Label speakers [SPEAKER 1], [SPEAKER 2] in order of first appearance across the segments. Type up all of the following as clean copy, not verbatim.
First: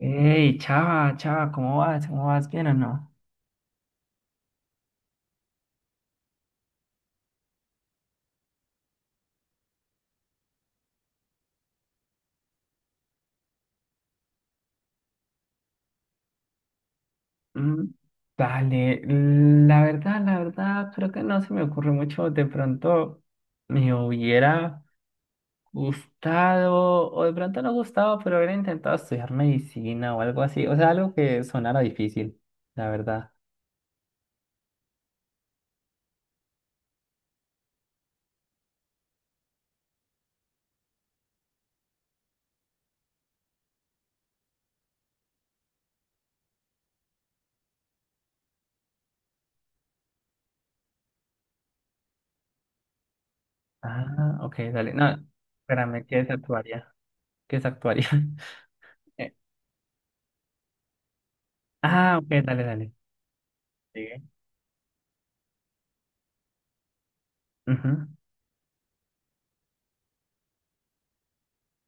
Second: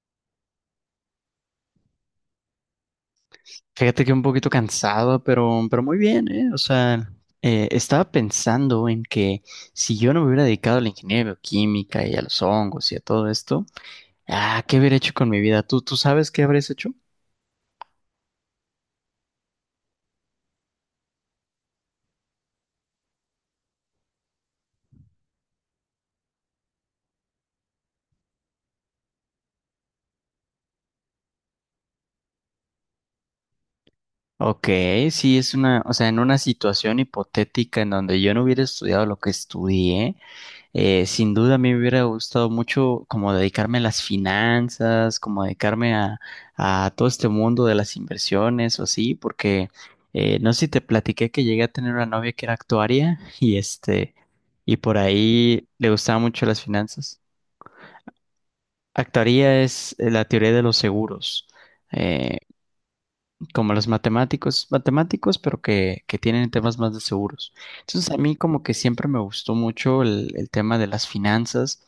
[SPEAKER 1] Hey, chava, chava, ¿cómo vas? ¿Cómo vas? ¿Bien o no?
[SPEAKER 2] Fíjate que un poquito cansado, pero muy bien, ¿eh? O sea, estaba pensando en que si yo no me hubiera dedicado a la ingeniería bioquímica y a los hongos y a todo esto, ah, ¿qué hubiera hecho con mi vida? ¿Tú sabes qué habrías hecho?
[SPEAKER 1] Mm. Dale, la verdad, creo que no se me ocurre mucho. De pronto me hubiera gustado, o de pronto no gustado, pero hubiera intentado estudiar medicina o algo así. O sea, algo que sonara difícil, la verdad.
[SPEAKER 2] Ok, sí, es una, o sea, en una situación hipotética en donde yo no hubiera estudiado lo que estudié, sin duda a mí me hubiera gustado mucho como dedicarme a las finanzas, como dedicarme a todo este mundo de las inversiones o así, porque no sé si te platiqué que llegué a tener una novia que era actuaria y este,
[SPEAKER 1] Ah, ok,
[SPEAKER 2] y
[SPEAKER 1] dale.
[SPEAKER 2] por
[SPEAKER 1] No,
[SPEAKER 2] ahí le
[SPEAKER 1] espérame, ¿qué
[SPEAKER 2] gustaban
[SPEAKER 1] es
[SPEAKER 2] mucho las
[SPEAKER 1] actuaria?
[SPEAKER 2] finanzas.
[SPEAKER 1] ¿Qué es actuaria? Eh,
[SPEAKER 2] Actuaría es la teoría de los seguros.
[SPEAKER 1] ok,
[SPEAKER 2] eh,
[SPEAKER 1] dale, dale.
[SPEAKER 2] Como los
[SPEAKER 1] Sigue.
[SPEAKER 2] matemáticos, matemáticos, pero que tienen temas más de seguros. Entonces, a mí como que siempre me gustó mucho el tema de las finanzas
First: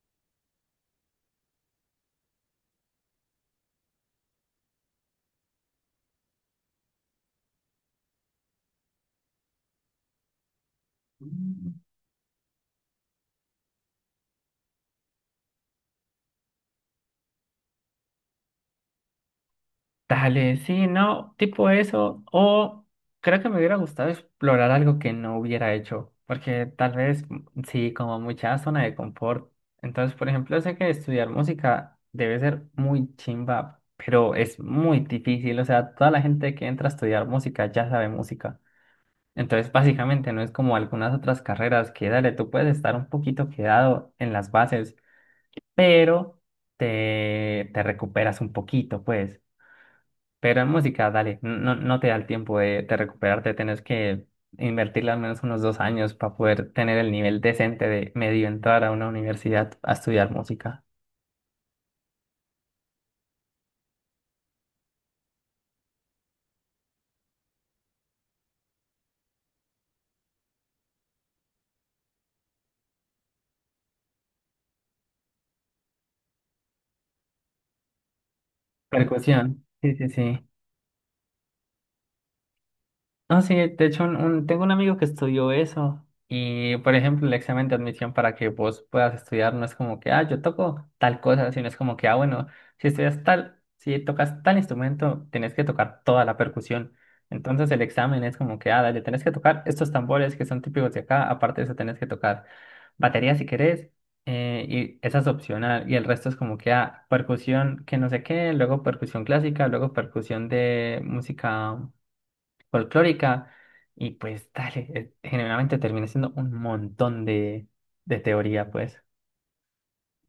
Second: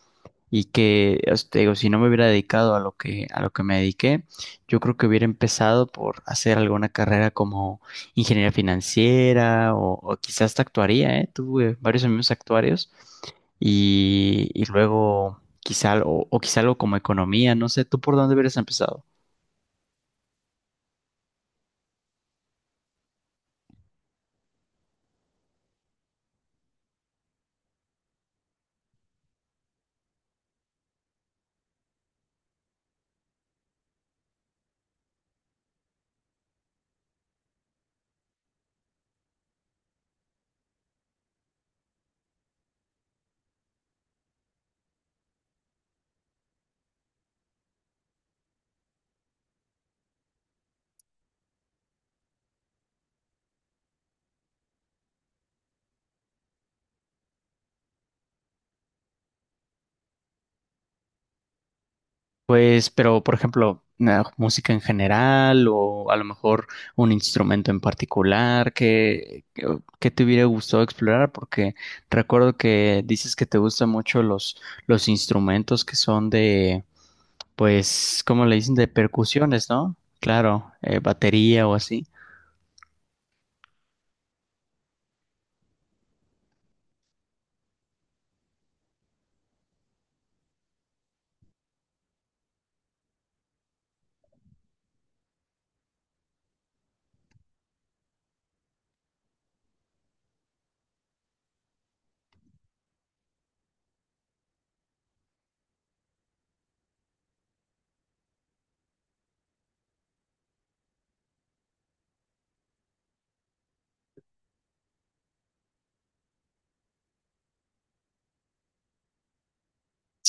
[SPEAKER 2] y que, o sea, te digo, si no me hubiera dedicado a lo que me dediqué, yo creo que hubiera empezado por hacer alguna carrera como ingeniería financiera o quizás hasta actuaría, ¿eh?
[SPEAKER 1] Ujú.
[SPEAKER 2] Tuve varios amigos actuarios y luego quizá, o quizá algo como economía, no sé, ¿tú por dónde hubieras empezado?
[SPEAKER 1] Dale, sí, no, tipo eso. O creo que me hubiera gustado explorar algo que no hubiera hecho, porque tal vez sí, como mucha zona de confort. Entonces, por ejemplo, sé que estudiar música debe ser muy chimba, pero es muy difícil. O sea, toda la gente que entra a estudiar música ya sabe música. Entonces, básicamente no es como algunas otras carreras que, dale, tú puedes estar un poquito quedado en las bases, pero te recuperas un poquito, pues. Pero en música, dale, no, no te da el tiempo de recuperarte, tenés que invertirle al menos unos 2 años para poder tener el nivel decente de medio entrar a una universidad a estudiar música.
[SPEAKER 2] Pues, pero por ejemplo, música en general o a lo mejor un instrumento en particular que te hubiera gustado explorar, porque recuerdo que dices que te gustan mucho los instrumentos que son de, pues, ¿cómo le dicen? De
[SPEAKER 1] Percusión,
[SPEAKER 2] percusiones,
[SPEAKER 1] sí,
[SPEAKER 2] ¿no?
[SPEAKER 1] sí, sí.
[SPEAKER 2] Claro, batería o así.
[SPEAKER 1] No, sí, de hecho tengo un amigo que estudió eso y, por ejemplo, el examen de admisión para que vos puedas estudiar no es como que, ah, yo toco tal cosa, sino es como que, ah, bueno, si estudias tal, si tocas tal instrumento, tenés que tocar toda la percusión. Entonces el examen es como que, ah, dale, tenés que tocar estos tambores que son típicos de acá, aparte de eso tenés que tocar batería si querés, y esa es opcional, y el resto es como que, ah, percusión que no sé qué, luego percusión clásica, luego percusión de música folclórica y pues dale, generalmente termina siendo un montón de teoría, pues.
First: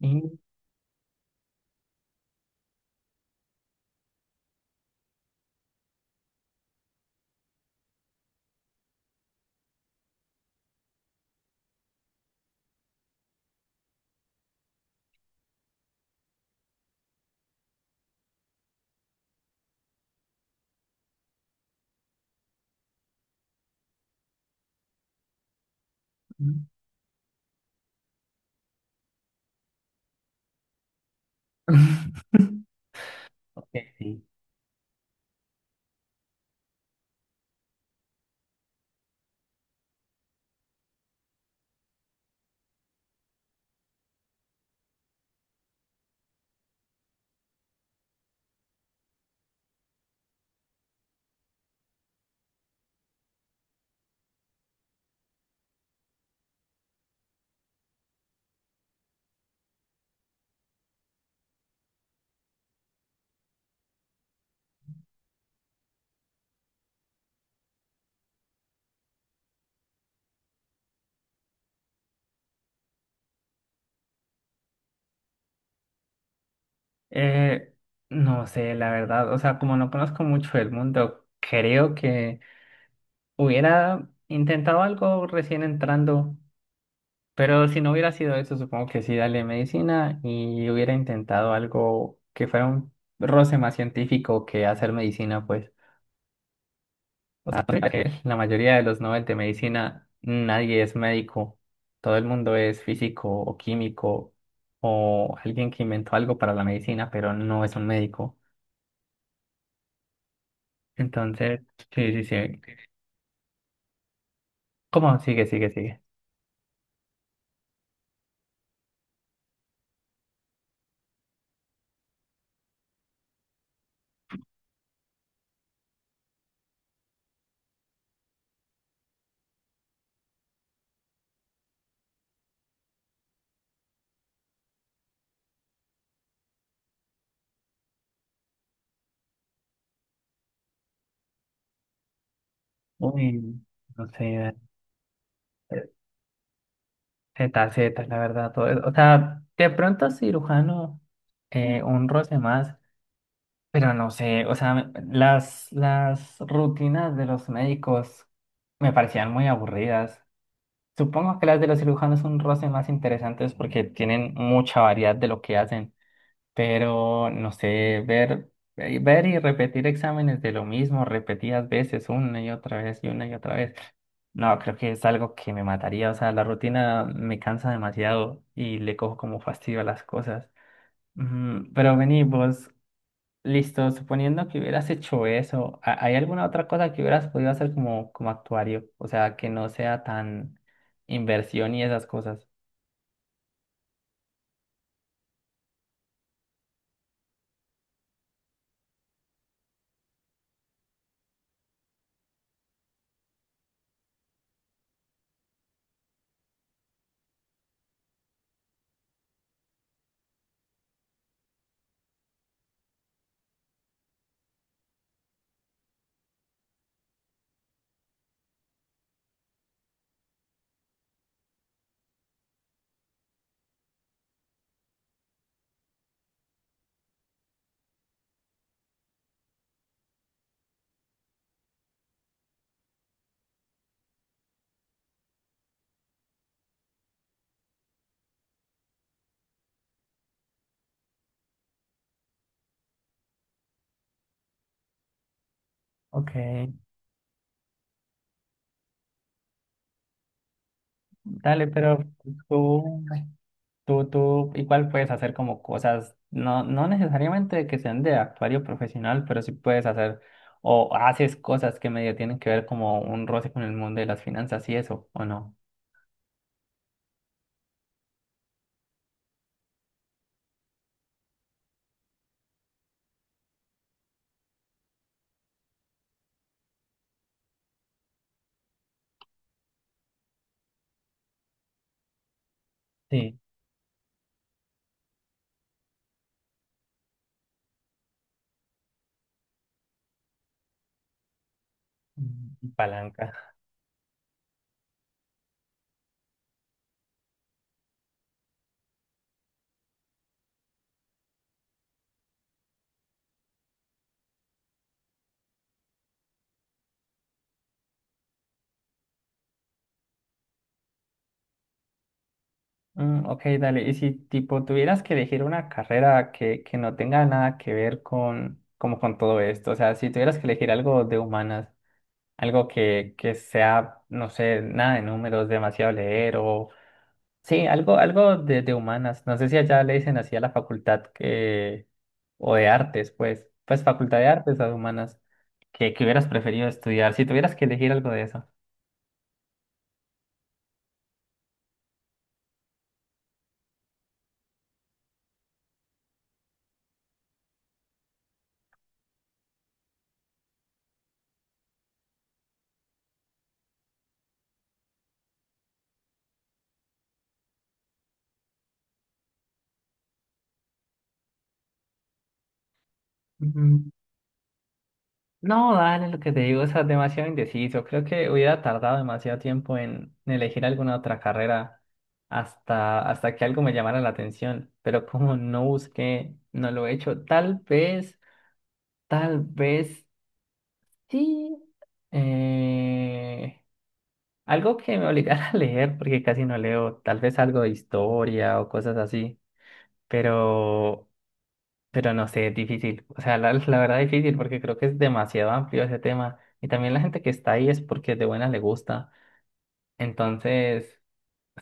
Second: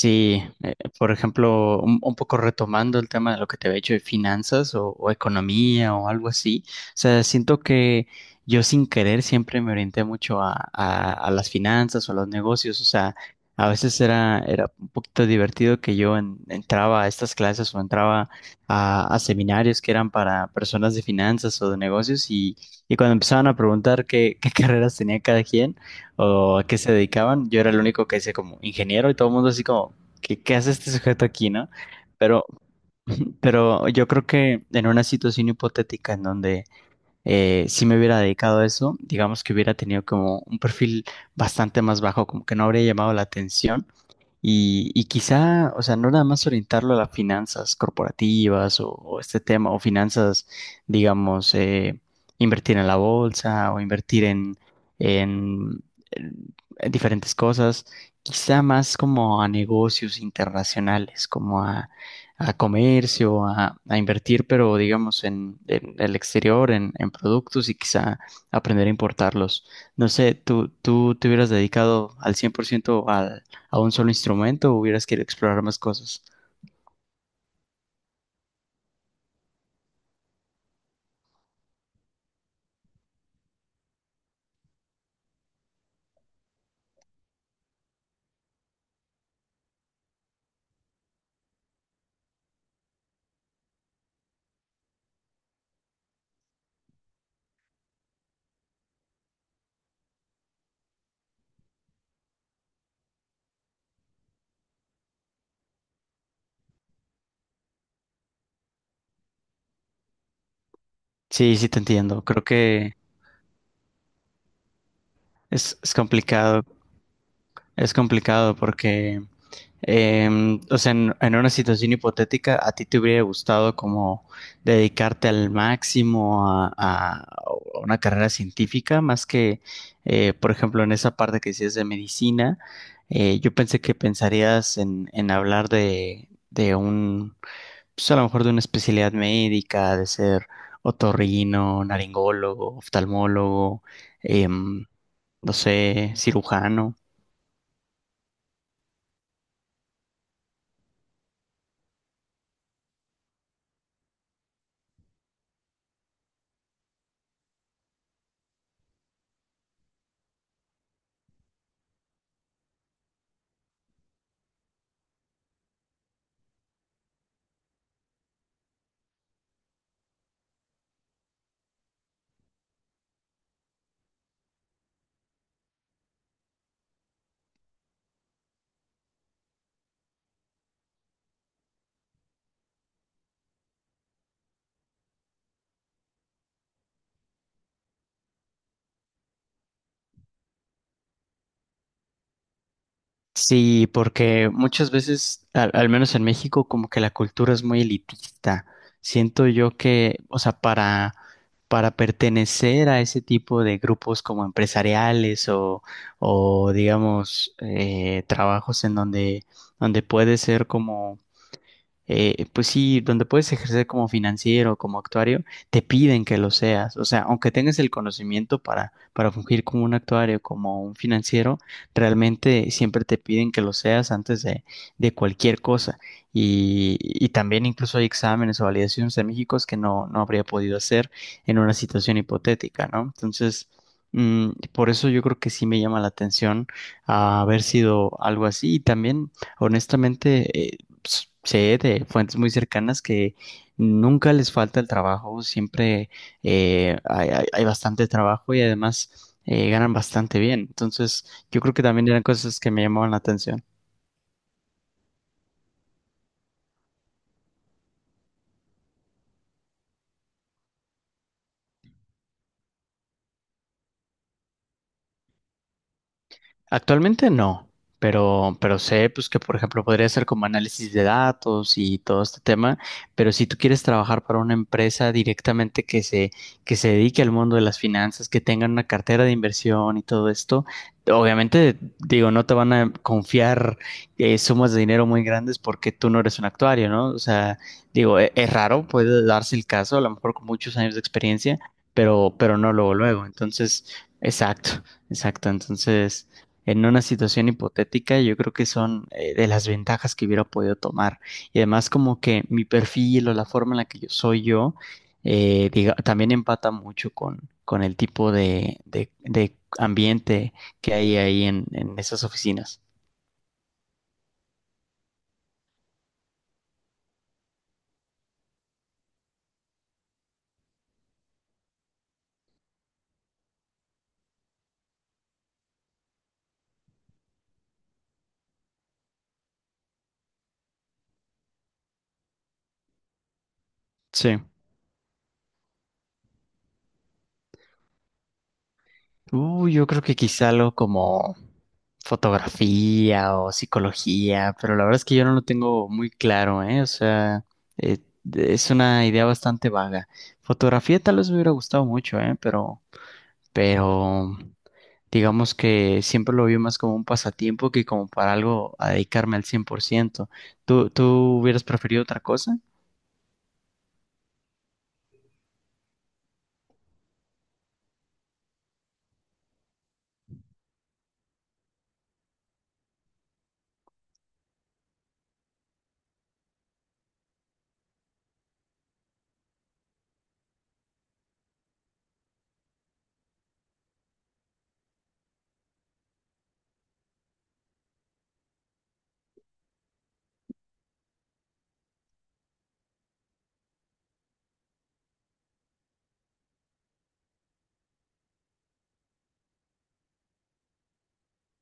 [SPEAKER 1] Y...
[SPEAKER 2] por ejemplo, un poco retomando el tema de lo que te había dicho de finanzas o economía o algo así, o sea, siento que yo sin querer siempre me orienté mucho a las finanzas o a los negocios, o sea, a veces era un poquito divertido que yo entraba a estas clases o entraba a seminarios que eran para personas de finanzas o de negocios y cuando empezaban a preguntar qué, qué carreras tenía cada quien o a qué se dedicaban. Yo era el único que hice como ingeniero y todo el mundo así como, ¿qué hace este sujeto aquí, no? Pero,
[SPEAKER 1] Ok,
[SPEAKER 2] pero yo
[SPEAKER 1] sí.
[SPEAKER 2] creo que en una situación hipotética en donde sí me hubiera dedicado a eso, digamos que hubiera tenido como un perfil bastante más bajo, como que no habría llamado la atención y quizá, o sea, no nada más orientarlo a las finanzas corporativas o este tema, o finanzas, digamos, invertir en la bolsa o invertir en, en- en diferentes cosas, quizá más como a negocios internacionales, como a comercio, a invertir, pero digamos, en el exterior, en productos y quizá aprender a importarlos. No sé, ¿tú te hubieras dedicado al 100% al a un solo instrumento o hubieras querido explorar más cosas?
[SPEAKER 1] Eh, no sé, la verdad, o sea, como no conozco mucho el mundo, creo que hubiera intentado algo recién entrando, pero si no hubiera sido eso, supongo que sí, dale medicina y hubiera intentado algo que fuera un roce más científico que hacer medicina, pues. O sea, mira que la mayoría de los Nobel de medicina, nadie es médico. Todo el mundo es físico o químico o alguien que inventó algo para la medicina, pero no es un médico.
[SPEAKER 2] Sí,
[SPEAKER 1] Entonces,
[SPEAKER 2] sí te
[SPEAKER 1] sí,
[SPEAKER 2] entiendo.
[SPEAKER 1] sí,
[SPEAKER 2] Creo
[SPEAKER 1] sí.
[SPEAKER 2] que
[SPEAKER 1] ¿Cómo? Sigue, sigue,
[SPEAKER 2] es
[SPEAKER 1] sigue.
[SPEAKER 2] complicado, es complicado porque, o sea, en una situación hipotética, a ti te hubiera gustado como dedicarte al máximo a una carrera científica, más que, por ejemplo, en esa parte que decías de medicina, yo pensé que pensarías en hablar de un pues a lo mejor de una especialidad médica, de ser otorrino, naringólogo,
[SPEAKER 1] Uy,
[SPEAKER 2] oftalmólogo,
[SPEAKER 1] no sé,
[SPEAKER 2] em, no
[SPEAKER 1] eh,
[SPEAKER 2] sé, cirujano.
[SPEAKER 1] Z, Z, la verdad, todo eso. O sea, de pronto cirujano, un roce más, pero no sé, o sea, las rutinas de los médicos me parecían muy aburridas. Supongo que las de los cirujanos son roces más interesantes porque tienen mucha variedad de lo que hacen, pero no sé, ver, ver y repetir exámenes de lo mismo repetidas veces, una y otra vez y una y otra vez. No, creo que es algo que me mataría, o sea, la rutina me cansa demasiado y le cojo como fastidio a las cosas. Mm, pero vení, vos, listo, suponiendo que hubieras hecho eso, ¿hay alguna otra cosa que hubieras podido hacer como, como actuario? O sea, que no sea tan inversión y esas cosas.
[SPEAKER 2] Sí, porque muchas veces, al menos en México, como que la cultura es muy elitista. Siento yo que, o sea, para pertenecer a ese tipo de grupos como empresariales o digamos, trabajos en donde puede ser como pues sí, donde puedes ejercer como financiero, como actuario, te piden que lo seas. O sea, aunque tengas el conocimiento para fungir como un actuario, como un financiero, realmente siempre te piden que lo seas antes de cualquier cosa. Y también incluso hay exámenes o validaciones en México que no habría podido hacer en una situación hipotética, ¿no? Entonces, por eso yo creo que sí me llama la atención haber sido algo así. Y también, honestamente, pues, sé de fuentes muy cercanas que nunca les falta el trabajo, siempre
[SPEAKER 1] Ok,
[SPEAKER 2] hay bastante trabajo y además ganan bastante bien. Entonces, yo
[SPEAKER 1] dale,
[SPEAKER 2] creo que
[SPEAKER 1] pero
[SPEAKER 2] también eran cosas que me
[SPEAKER 1] tú,
[SPEAKER 2] llamaban la atención.
[SPEAKER 1] tú igual puedes hacer como cosas, no, no necesariamente que sean de actuario profesional, pero sí puedes hacer o haces cosas que medio tienen que ver como un roce con el mundo de las finanzas y eso, ¿o no?
[SPEAKER 2] Actualmente no, pero sé pues que por ejemplo podría ser como análisis de datos y todo este tema, pero si tú quieres trabajar para una empresa directamente que se dedique al mundo de las finanzas, que tengan una cartera de inversión y todo esto, obviamente digo, no te van a
[SPEAKER 1] Sí,
[SPEAKER 2] confiar sumas de dinero muy grandes porque tú no eres un actuario, ¿no? O sea, digo, es, raro, puede darse el caso, a lo mejor con muchos años de experiencia, pero
[SPEAKER 1] mm,
[SPEAKER 2] no luego, luego.
[SPEAKER 1] palanca.
[SPEAKER 2] Entonces, exacto. Exacto, entonces en una situación hipotética, yo creo que son de las ventajas que hubiera podido tomar. Y además como que mi perfil o la forma en la que yo soy yo, también empata mucho con el tipo de ambiente que hay ahí en esas oficinas.
[SPEAKER 1] Mm, ok, dale. Y si tipo tuvieras que elegir una carrera que no tenga nada que ver con, como con todo esto, o sea, si tuvieras que elegir algo de humanas, algo que sea, no sé, nada de números, demasiado leer o... Sí, algo, algo de humanas. No sé si allá le dicen así a la facultad que... o de artes, pues, pues facultad de
[SPEAKER 2] Sí.
[SPEAKER 1] artes o de humanas, que hubieras preferido estudiar, si tuvieras que elegir algo de eso.
[SPEAKER 2] Yo creo que quizá algo como fotografía o psicología, pero la verdad es que yo no lo tengo muy claro, ¿eh? O sea, eh, es una idea bastante vaga. Fotografía tal vez me hubiera gustado mucho, ¿eh? Pero digamos que siempre lo vi más como un pasatiempo que como para algo a dedicarme al 100%. ¿Tú hubieras preferido otra cosa?
[SPEAKER 1] No, dale, lo que te digo, es demasiado indeciso. Creo que hubiera tardado demasiado tiempo en elegir alguna otra carrera hasta, hasta que algo me llamara la atención. Pero como no busqué, no lo he hecho. Tal vez sí. eh, Algo que me obligara a leer, porque casi no leo. Tal vez algo de historia o cosas así. Pero Pero no sé, es difícil. O sea, la verdad es difícil porque creo que es demasiado amplio ese tema. Y también la gente que está ahí es porque de buena le gusta. Entonces,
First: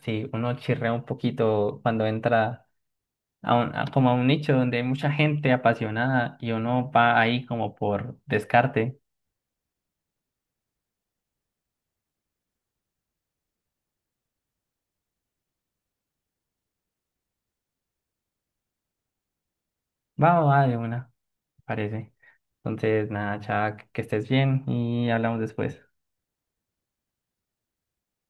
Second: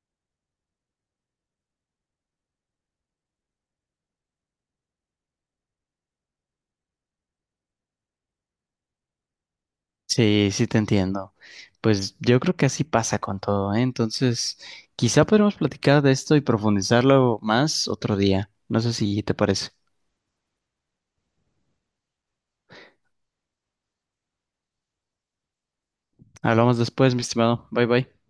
[SPEAKER 1] sí, uno chirrea un poquito cuando entra a un, como a un nicho donde hay mucha gente apasionada y uno va ahí como por descarte.
[SPEAKER 2] Sí, sí te entiendo. Pues yo creo que así pasa con todo, ¿eh? Entonces, quizá podremos platicar de esto y profundizarlo más otro día. No sé si te parece.
[SPEAKER 1] Va o va de una, parece. Entonces, nada, Chuck, que estés bien y hablamos después.
[SPEAKER 2] Hablamos después, mi estimado. Bye bye.